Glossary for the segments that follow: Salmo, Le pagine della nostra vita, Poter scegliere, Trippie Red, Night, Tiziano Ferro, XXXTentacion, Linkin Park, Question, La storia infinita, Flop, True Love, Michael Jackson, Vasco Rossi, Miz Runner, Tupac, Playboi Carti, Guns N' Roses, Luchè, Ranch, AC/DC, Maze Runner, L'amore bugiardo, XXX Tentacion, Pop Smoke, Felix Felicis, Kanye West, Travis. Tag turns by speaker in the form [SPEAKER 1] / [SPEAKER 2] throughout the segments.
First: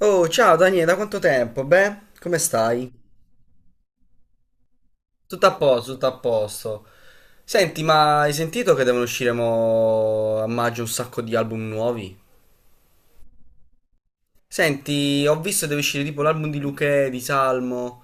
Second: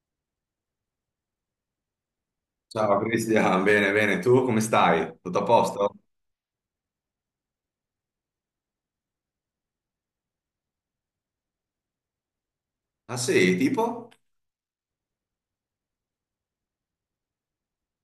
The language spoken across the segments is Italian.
[SPEAKER 1] Oh, ciao Daniele, da quanto tempo? Beh, come stai?
[SPEAKER 2] Ciao Cristian, bene, bene, tu come stai? Tutto a
[SPEAKER 1] Tutto a posto,
[SPEAKER 2] posto?
[SPEAKER 1] tutto a posto. Senti, ma hai sentito che devono uscire mo a maggio un sacco di album nuovi?
[SPEAKER 2] Ah sì, tipo?
[SPEAKER 1] Senti, ho visto che deve uscire tipo l'album di Luchè, di Salmo,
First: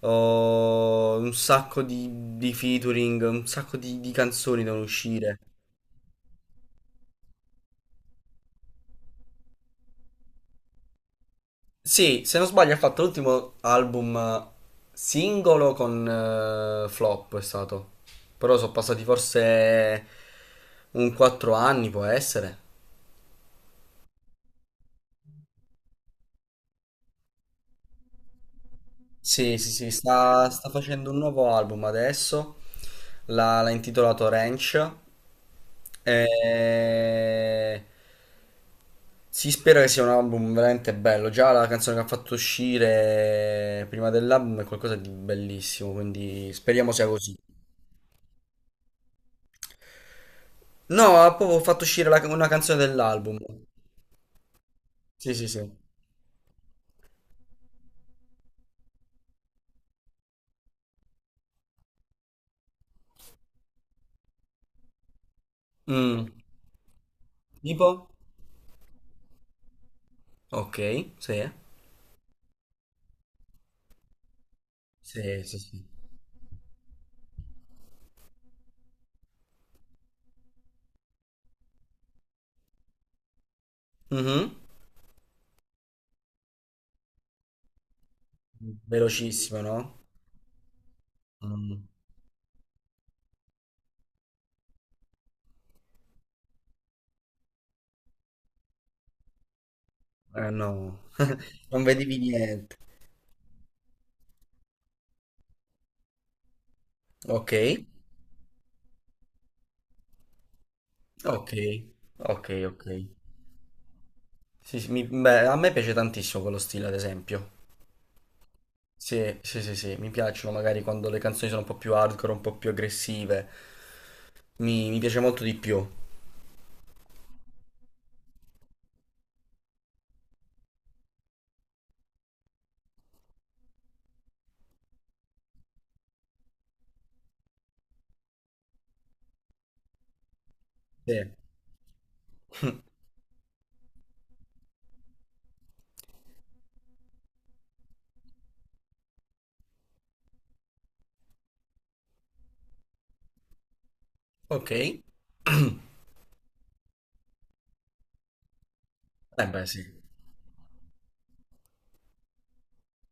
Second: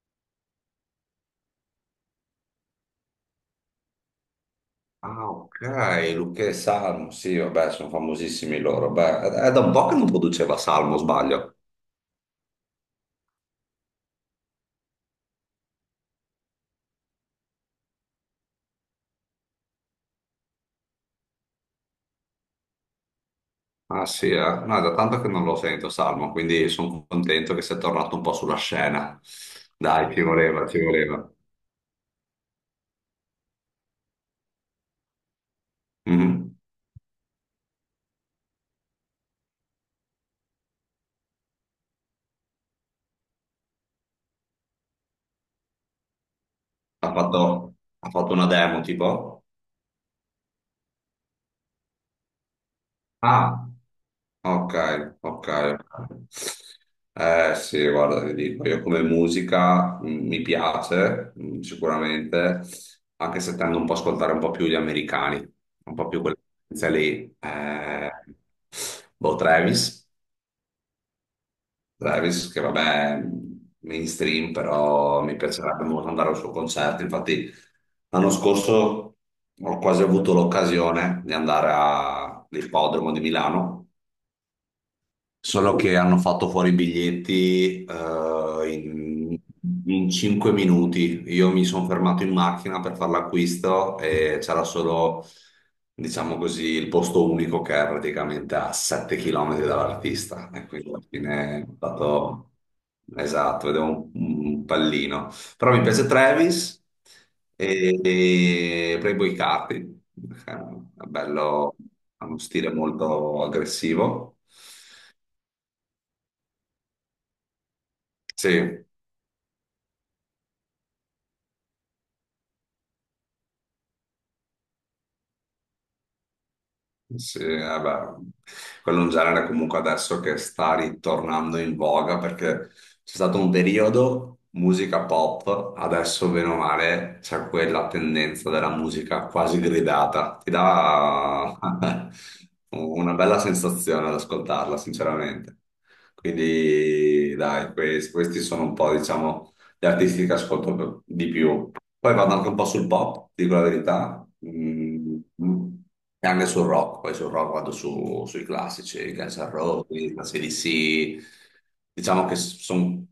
[SPEAKER 1] oh, un sacco di, featuring, un sacco di canzoni devono
[SPEAKER 2] Ah
[SPEAKER 1] uscire.
[SPEAKER 2] ok, Luca e Salmo, sì, vabbè, sono famosissimi loro. Beh, è da un po' che non produceva Salmo, sbaglio.
[SPEAKER 1] Sì, se non sbaglio ha fatto l'ultimo album singolo con Flop è stato. Però sono passati forse un 4 anni, può essere.
[SPEAKER 2] Ah sì, eh? No, è da tanto che non lo sento Salmo, quindi sono contento che sia tornato un po' sulla scena.
[SPEAKER 1] Sì, sì, sì,
[SPEAKER 2] Dai, ci
[SPEAKER 1] sta,
[SPEAKER 2] voleva,
[SPEAKER 1] sta
[SPEAKER 2] ci
[SPEAKER 1] facendo un
[SPEAKER 2] voleva.
[SPEAKER 1] nuovo album adesso. L'ha intitolato Ranch.
[SPEAKER 2] Mhm.
[SPEAKER 1] E... Si spera che sia un album veramente bello. Già la canzone che ha fatto uscire prima dell'album è qualcosa di bellissimo, quindi speriamo sia
[SPEAKER 2] Ha
[SPEAKER 1] così.
[SPEAKER 2] fatto, ha fatto una demo, tipo?
[SPEAKER 1] No, ha proprio fatto uscire una canzone dell'album.
[SPEAKER 2] Ah. Ok,
[SPEAKER 1] Sì, sì,
[SPEAKER 2] ok.
[SPEAKER 1] sì.
[SPEAKER 2] Eh sì, guarda, ti dico, io come musica mi piace sicuramente, anche se tendo un po' a ascoltare un po' più gli americani, un po' più
[SPEAKER 1] Mm.
[SPEAKER 2] quella tendenza lì.
[SPEAKER 1] Tipo?
[SPEAKER 2] Boh, Travis,
[SPEAKER 1] Ok, sì.
[SPEAKER 2] Travis, che vabbè, è mainstream, però mi
[SPEAKER 1] Sì, sì,
[SPEAKER 2] piacerebbe
[SPEAKER 1] sì.
[SPEAKER 2] molto andare al suo concerto. Infatti, l'anno scorso ho quasi avuto l'occasione di andare all'ippodromo di Milano.
[SPEAKER 1] Mhm.
[SPEAKER 2] Solo che hanno fatto fuori i biglietti in,
[SPEAKER 1] Velocissimo, no?
[SPEAKER 2] in 5 minuti. Io mi sono
[SPEAKER 1] Mm.
[SPEAKER 2] fermato in macchina per fare l'acquisto e c'era solo, diciamo così, il posto unico che è praticamente a 7 km dall'artista.
[SPEAKER 1] Eh
[SPEAKER 2] E
[SPEAKER 1] no,
[SPEAKER 2] quindi alla fine ho
[SPEAKER 1] non vedevi
[SPEAKER 2] dato...
[SPEAKER 1] niente.
[SPEAKER 2] Esatto, vedevo un pallino. Però mi piace Travis
[SPEAKER 1] Ok,
[SPEAKER 2] e Playboi Carti. È
[SPEAKER 1] ok,
[SPEAKER 2] bello, ha uno
[SPEAKER 1] ok,
[SPEAKER 2] stile
[SPEAKER 1] ok.
[SPEAKER 2] molto aggressivo.
[SPEAKER 1] Sì, sì, beh, a me piace tantissimo quello stile, ad esempio.
[SPEAKER 2] Sì.
[SPEAKER 1] Sì, sì, sì, sì, mi piacciono magari quando le canzoni sono un po' più hardcore, un po' più aggressive. Mi piace molto di più.
[SPEAKER 2] Sì, vabbè. Quello è un genere comunque adesso che sta ritornando in voga perché c'è stato un periodo musica pop, adesso bene o male c'è quella tendenza della musica quasi gridata. Ti
[SPEAKER 1] Sì.
[SPEAKER 2] dà una bella sensazione ad ascoltarla, sinceramente. Quindi, dai, questi sono un po', diciamo gli artisti che ascolto per- di più. Poi vado anche un po' sul pop, dico la verità.
[SPEAKER 1] Ok. Eh
[SPEAKER 2] Mm, mm. E anche sul rock. Poi sul rock vado sui classici, Guns N'
[SPEAKER 1] beh, sì.
[SPEAKER 2] Roses, AC/DC. Diciamo che sono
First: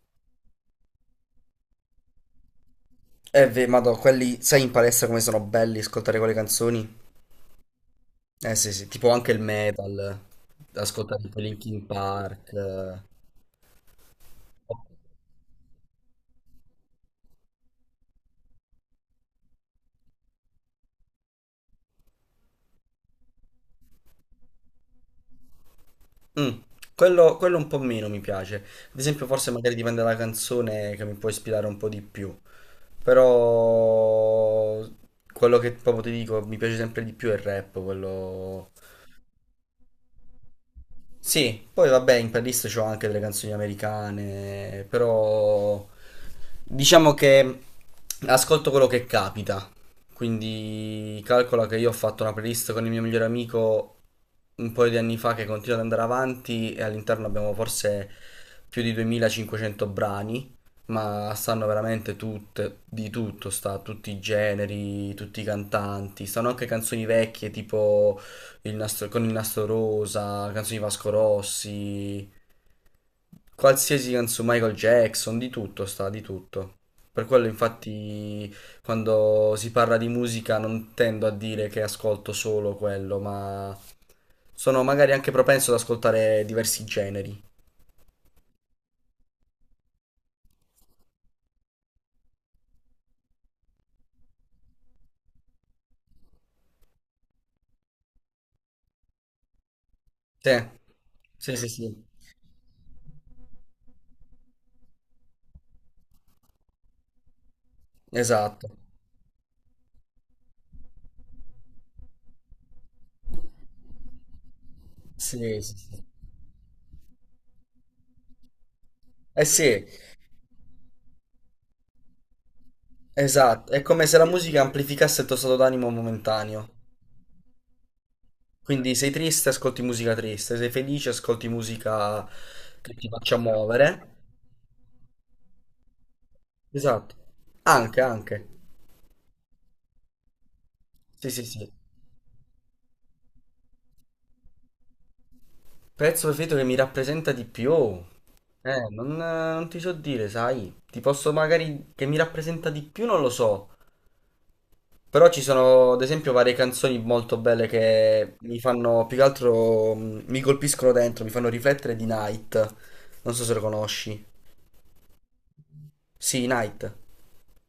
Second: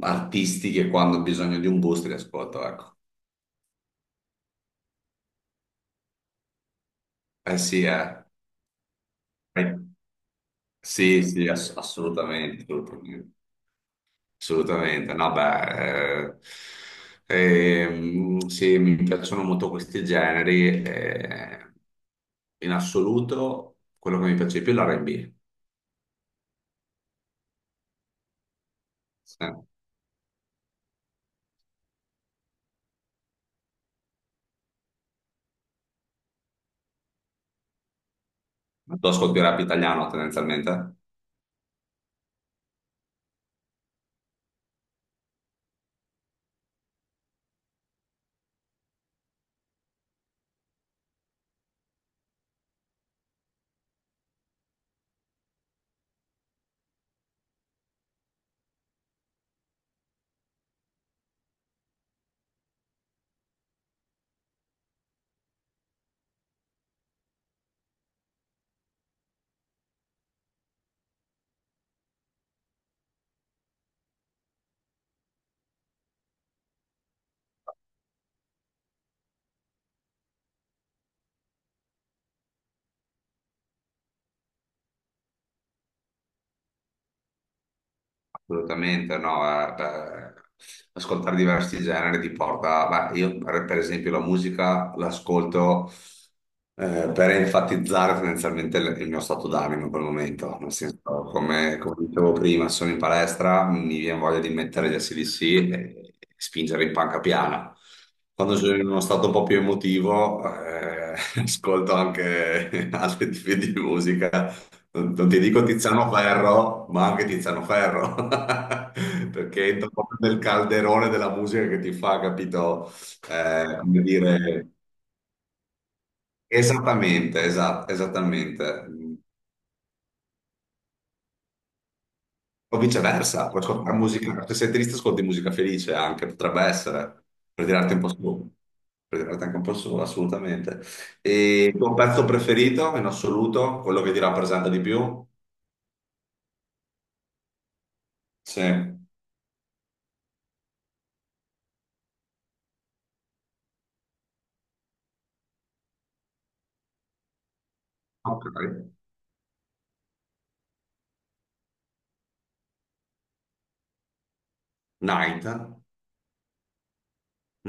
[SPEAKER 2] artisti che quando ho bisogno di un boost li ascolto, ecco.
[SPEAKER 1] Madò, quelli, sai in palestra come sono belli ascoltare quelle canzoni?
[SPEAKER 2] Eh sì, eh.
[SPEAKER 1] Eh sì, sì, tipo anche il
[SPEAKER 2] Eh,
[SPEAKER 1] metal, ascoltare
[SPEAKER 2] sì,
[SPEAKER 1] tipo
[SPEAKER 2] sì, ass-
[SPEAKER 1] Linkin Park.
[SPEAKER 2] assolutamente, assolutamente. Assolutamente, no, beh, sì, mi piacciono molto questi generi. In assoluto, quello che mi piace di più è l'R&B.
[SPEAKER 1] Mm, quello un po' meno mi piace. Ad esempio, forse
[SPEAKER 2] Eh,
[SPEAKER 1] magari dipende dalla canzone che mi può ispirare un po' di più. Però quello che proprio ti dico mi piace sempre di più è il rap, quello.
[SPEAKER 2] Tu ascolti rap italiano tendenzialmente?
[SPEAKER 1] Sì, poi vabbè, in playlist c'ho anche delle canzoni americane, però diciamo che ascolto quello che capita. Quindi calcola che io ho fatto una playlist con il mio migliore amico un paio di anni fa che continua ad andare avanti e all'interno abbiamo forse più di 2500 brani, ma stanno veramente tutte, di tutto, sta tutti i generi, tutti i cantanti, stanno anche canzoni vecchie tipo con il nastro rosa, canzoni di Vasco Rossi, qualsiasi canzone, Michael Jackson, di tutto sta, di tutto. Per quello infatti quando si parla di musica non tendo a dire che ascolto solo quello, ma sono magari anche propenso ad ascoltare diversi generi.
[SPEAKER 2] Assolutamente no, beh, ascoltare diversi generi ti porta, beh, io per esempio la musica l'ascolto per enfatizzare tendenzialmente il mio stato d'animo in quel momento, nel senso,
[SPEAKER 1] Sì, sì, sì,
[SPEAKER 2] come,
[SPEAKER 1] sì.
[SPEAKER 2] come dicevo prima, sono in palestra, mi viene voglia di mettere gli ac e spingere in panca piana. Quando sono
[SPEAKER 1] Esatto.
[SPEAKER 2] in uno stato un po' più emotivo, ascolto anche altri tipi di musica non ti
[SPEAKER 1] Sì,
[SPEAKER 2] dico
[SPEAKER 1] sì, sì.
[SPEAKER 2] Tiziano Ferro, ma anche Tiziano Ferro,
[SPEAKER 1] Eh
[SPEAKER 2] perché
[SPEAKER 1] sì,
[SPEAKER 2] entra proprio nel calderone della musica che ti fa, capito?
[SPEAKER 1] esatto, è
[SPEAKER 2] Come
[SPEAKER 1] come se la musica
[SPEAKER 2] dire,
[SPEAKER 1] amplificasse il tuo stato d'animo momentaneo.
[SPEAKER 2] esattamente, esattamente.
[SPEAKER 1] Quindi sei
[SPEAKER 2] Mm.
[SPEAKER 1] triste, ascolti musica triste, sei felice, ascolti musica
[SPEAKER 2] O
[SPEAKER 1] che ti faccia
[SPEAKER 2] viceversa, puoi ascoltare
[SPEAKER 1] muovere.
[SPEAKER 2] musica, se sei triste ascolti musica felice anche, potrebbe
[SPEAKER 1] Esatto.
[SPEAKER 2] essere, per tirarti un
[SPEAKER 1] Anche,
[SPEAKER 2] po'
[SPEAKER 1] anche.
[SPEAKER 2] su, per tirarti anche un po' su, assolutamente.
[SPEAKER 1] Sì, sì,
[SPEAKER 2] E
[SPEAKER 1] sì.
[SPEAKER 2] il tuo pezzo preferito in assoluto, quello che ti rappresenta di più?
[SPEAKER 1] Pezzo preferito che mi rappresenta di più.
[SPEAKER 2] Sì.
[SPEAKER 1] Non ti so dire, sai. Ti posso magari che mi rappresenta di più, non lo so. Però ci sono, ad esempio, varie canzoni molto belle che
[SPEAKER 2] Ok.
[SPEAKER 1] mi fanno, più che altro, mi colpiscono dentro, mi fanno riflettere di Night. Non so se lo conosci.
[SPEAKER 2] Night?
[SPEAKER 1] Sì, Night.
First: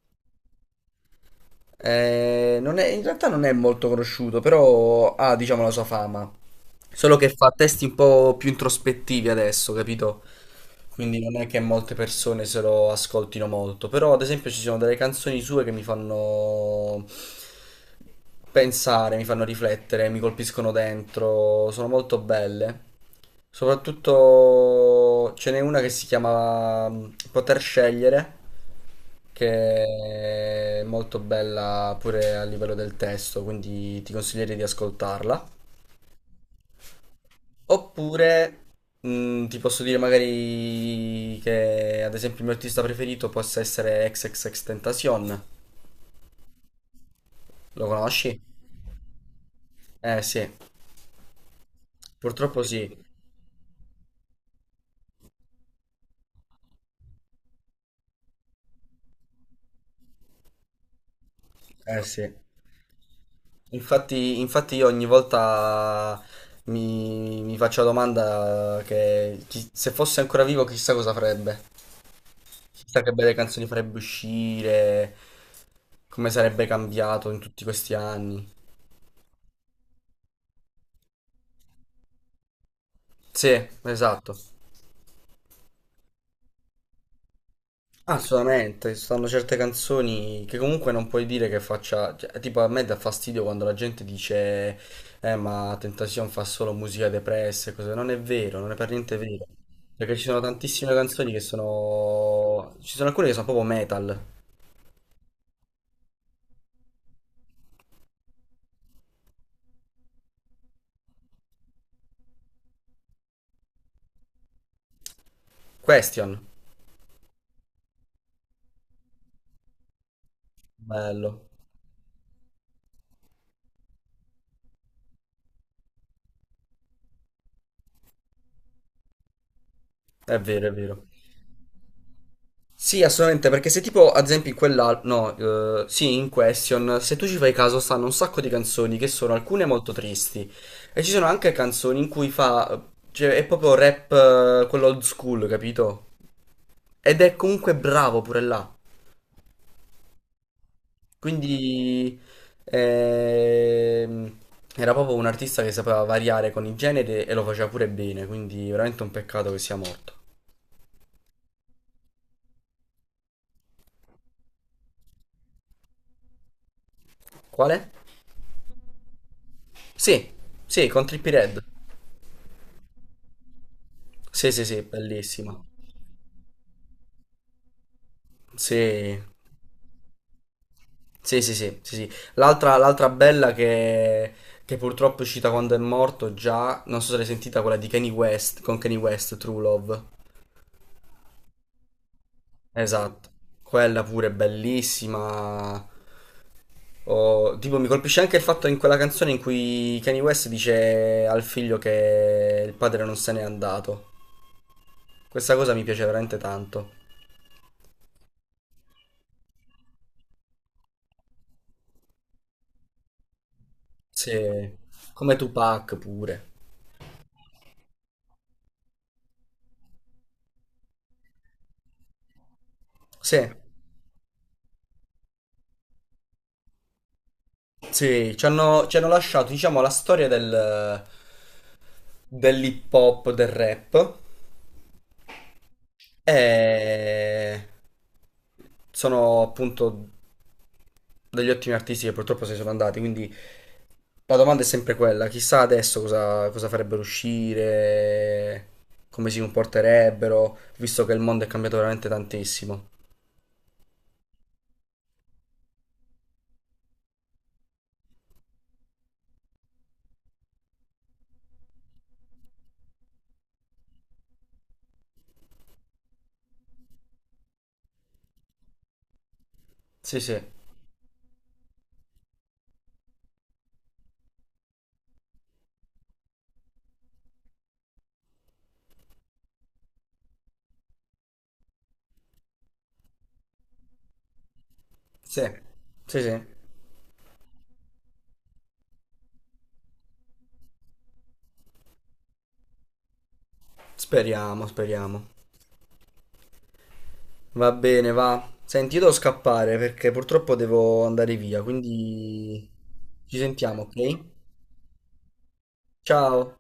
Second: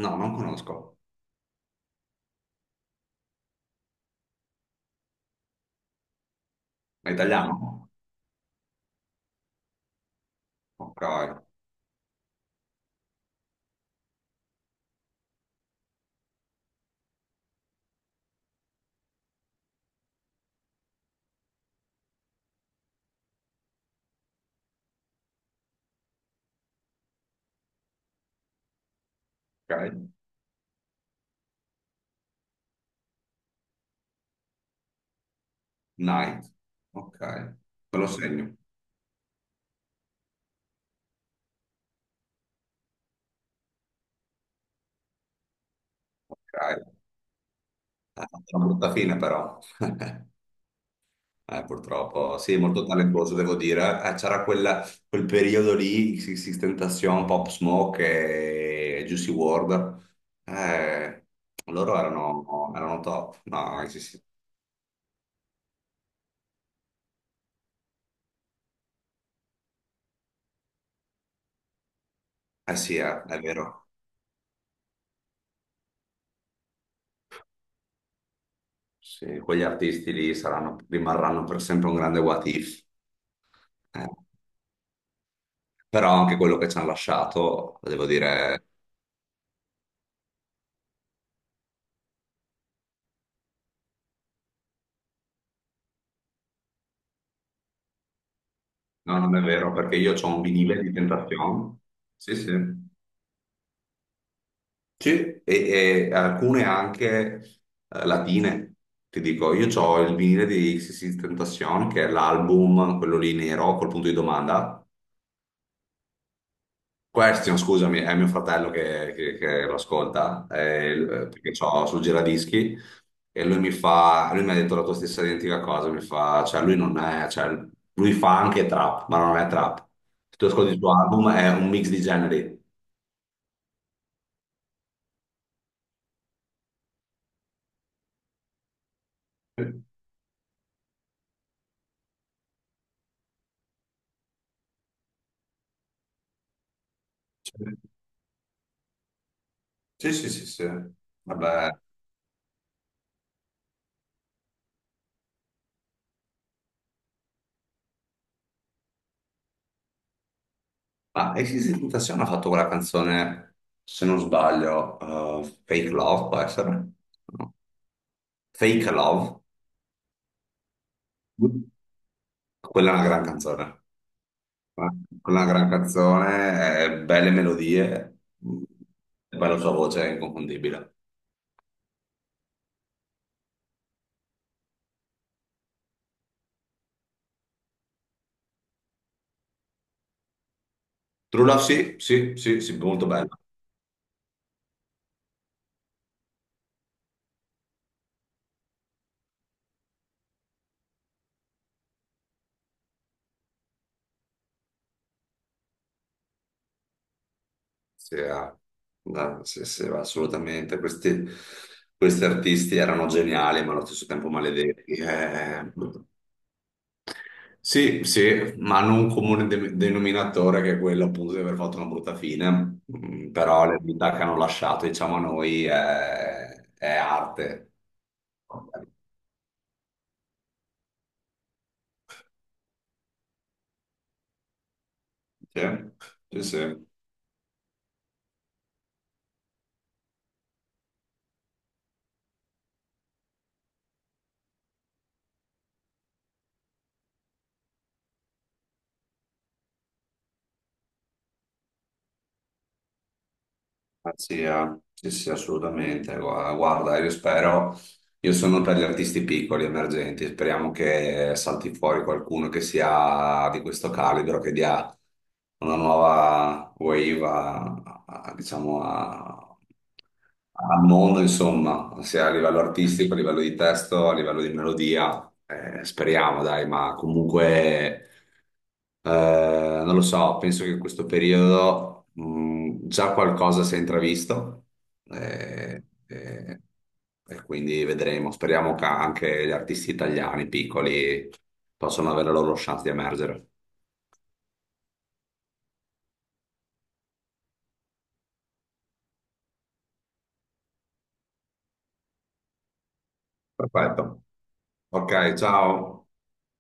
[SPEAKER 2] No, non conosco.
[SPEAKER 1] Non è- in realtà non è molto conosciuto, però ha, diciamo, la sua fama.
[SPEAKER 2] È
[SPEAKER 1] Solo che fa testi
[SPEAKER 2] italiano?
[SPEAKER 1] un po' più introspettivi adesso, capito?
[SPEAKER 2] Ok,
[SPEAKER 1] Quindi non è che molte persone se lo ascoltino molto. Però, ad esempio, ci sono delle canzoni sue che mi fanno pensare, mi fanno riflettere, mi colpiscono dentro, sono molto belle. Soprattutto ce n'è una che si chiama Poter scegliere,
[SPEAKER 2] ok.
[SPEAKER 1] che è molto bella pure a livello del testo, quindi ti consiglierei di ascoltarla.
[SPEAKER 2] Night. Ok, me lo segno.
[SPEAKER 1] Oppure ti posso dire magari che ad esempio il mio artista preferito possa essere XXXTentacion.
[SPEAKER 2] Ok.
[SPEAKER 1] Lo
[SPEAKER 2] Eh,
[SPEAKER 1] conosci?
[SPEAKER 2] Una brutta fine però.
[SPEAKER 1] Eh sì,
[SPEAKER 2] Purtroppo, sì,
[SPEAKER 1] purtroppo
[SPEAKER 2] molto
[SPEAKER 1] sì.
[SPEAKER 2] talentuoso devo dire. C'era quel periodo lì, Six Tentacion, Pop Smoke e Juicy WRLD. Eh, loro
[SPEAKER 1] Eh sì.
[SPEAKER 2] erano top. No, sì, sì.
[SPEAKER 1] Infatti io ogni volta mi faccio la domanda che se fosse ancora vivo chissà cosa farebbe,
[SPEAKER 2] Eh sì,
[SPEAKER 1] chissà che belle
[SPEAKER 2] è
[SPEAKER 1] canzoni
[SPEAKER 2] vero.
[SPEAKER 1] farebbe uscire, come sarebbe cambiato in tutti questi anni.
[SPEAKER 2] Sì, quegli artisti lì rimarranno per sempre un grande what if.
[SPEAKER 1] Sì,
[SPEAKER 2] Eh.
[SPEAKER 1] esatto.
[SPEAKER 2] Però anche quello che ci hanno lasciato, devo dire,
[SPEAKER 1] Assolutamente, ci sono certe canzoni che comunque non puoi dire che faccia, cioè, tipo a me dà fastidio quando la gente dice ma Tentacion fa solo musica depressa e cose, non è vero, non è per niente
[SPEAKER 2] no, non è
[SPEAKER 1] vero,
[SPEAKER 2] vero, perché io
[SPEAKER 1] perché ci
[SPEAKER 2] ho
[SPEAKER 1] sono
[SPEAKER 2] un vinile di
[SPEAKER 1] tantissime canzoni che
[SPEAKER 2] Tentacion, sì, sì,
[SPEAKER 1] sono, ci sono alcune che sono proprio metal.
[SPEAKER 2] sì, e alcune anche latine, ti dico, io ho il vinile di XXX Tentacion, che è l'album, quello lì nero, col punto di domanda,
[SPEAKER 1] Question,
[SPEAKER 2] Question, scusami, è mio fratello che lo ascolta,
[SPEAKER 1] bello,
[SPEAKER 2] perché ho sul giradischi e lui mi fa, lui mi ha detto la tua stessa identica cosa, mi fa, cioè lui non è, cioè, lui fa anche trap, ma non è trap. Se
[SPEAKER 1] è
[SPEAKER 2] tu
[SPEAKER 1] vero, è
[SPEAKER 2] ascolti il suo
[SPEAKER 1] vero.
[SPEAKER 2] album è un mix di generi.
[SPEAKER 1] Sì, assolutamente, perché se tipo, ad esempio, in quella, no, sì, in Question, se tu ci fai caso, stanno un sacco di canzoni che sono alcune molto tristi e ci sono anche canzoni in cui fa, cioè, è proprio rap, quello old school, capito? Ed è comunque bravo pure là.
[SPEAKER 2] Sì, sì, sì, sì. Vabbè,
[SPEAKER 1] Quindi, ehm, era proprio un artista che sapeva variare con i generi e lo faceva pure bene, quindi veramente un peccato che sia morto.
[SPEAKER 2] ma Exit Tentazione ha fatto quella canzone, se non sbaglio, Fake Love, può essere? No.
[SPEAKER 1] Quale?
[SPEAKER 2] Fake Love,
[SPEAKER 1] Sì, sì, con Trippie Red.
[SPEAKER 2] quella è una gran canzone.
[SPEAKER 1] Sì, sì, sì,
[SPEAKER 2] Una
[SPEAKER 1] bellissima.
[SPEAKER 2] gran canzone, belle melodie, mm,
[SPEAKER 1] Sì,
[SPEAKER 2] e poi la sua voce è inconfondibile.
[SPEAKER 1] sì, sì, sì, sì, sì. L'altra bella che purtroppo è uscita quando è morto già, non so se l'hai sentita, quella di Kanye West, con Kanye West, True Love.
[SPEAKER 2] True Love, sì, sì, sì, sì, molto bella.
[SPEAKER 1] Esatto, quella pure è bellissima. Oh, tipo, mi colpisce anche il fatto in quella canzone in cui Kanye West dice al figlio che il padre non se n'è andato. Questa cosa mi piace veramente tanto.
[SPEAKER 2] Sì, ah, no, sì, sì, assolutamente. Questi artisti erano geniali, ma allo stesso tempo
[SPEAKER 1] Sì,
[SPEAKER 2] maledetti.
[SPEAKER 1] come Tupac pure.
[SPEAKER 2] Sì, sì, ma hanno un comune denominatore che è quello appunto di aver fatto una brutta fine. Mm.
[SPEAKER 1] Sì.
[SPEAKER 2] Però le vita che hanno lasciato, diciamo, a noi è arte.
[SPEAKER 1] Sì, ci hanno lasciato, diciamo, la storia dell'hip hop, del rap.
[SPEAKER 2] Sì, sì, sì.
[SPEAKER 1] E sono appunto degli ottimi artisti che purtroppo se ne sono andati. Quindi la domanda è sempre quella: chissà adesso cosa farebbero uscire, come si comporterebbero, visto che il mondo è cambiato veramente tantissimo.
[SPEAKER 2] Anzi, sì, sì, assolutamente. Guarda, io spero, io sono per gli artisti piccoli, emergenti, speriamo che salti fuori qualcuno che sia di questo calibro, che dia una nuova wave diciamo,
[SPEAKER 1] Sì, sì,
[SPEAKER 2] al mondo, insomma, sia a livello artistico, a livello di testo, a livello di melodia. Speriamo, dai, ma comunque... Eh, non lo so, penso che in questo periodo già qualcosa si è intravisto
[SPEAKER 1] sì,
[SPEAKER 2] eh,
[SPEAKER 1] sì, sì.
[SPEAKER 2] eh, e quindi vedremo. Speriamo che anche gli artisti italiani piccoli possano avere la loro chance di emergere.
[SPEAKER 1] Speriamo, speriamo. Va bene, va. Senti, io devo scappare perché purtroppo devo andare via, quindi ci sentiamo, ok?
[SPEAKER 2] Perfetto. Ok, ciao.
[SPEAKER 1] Ciao.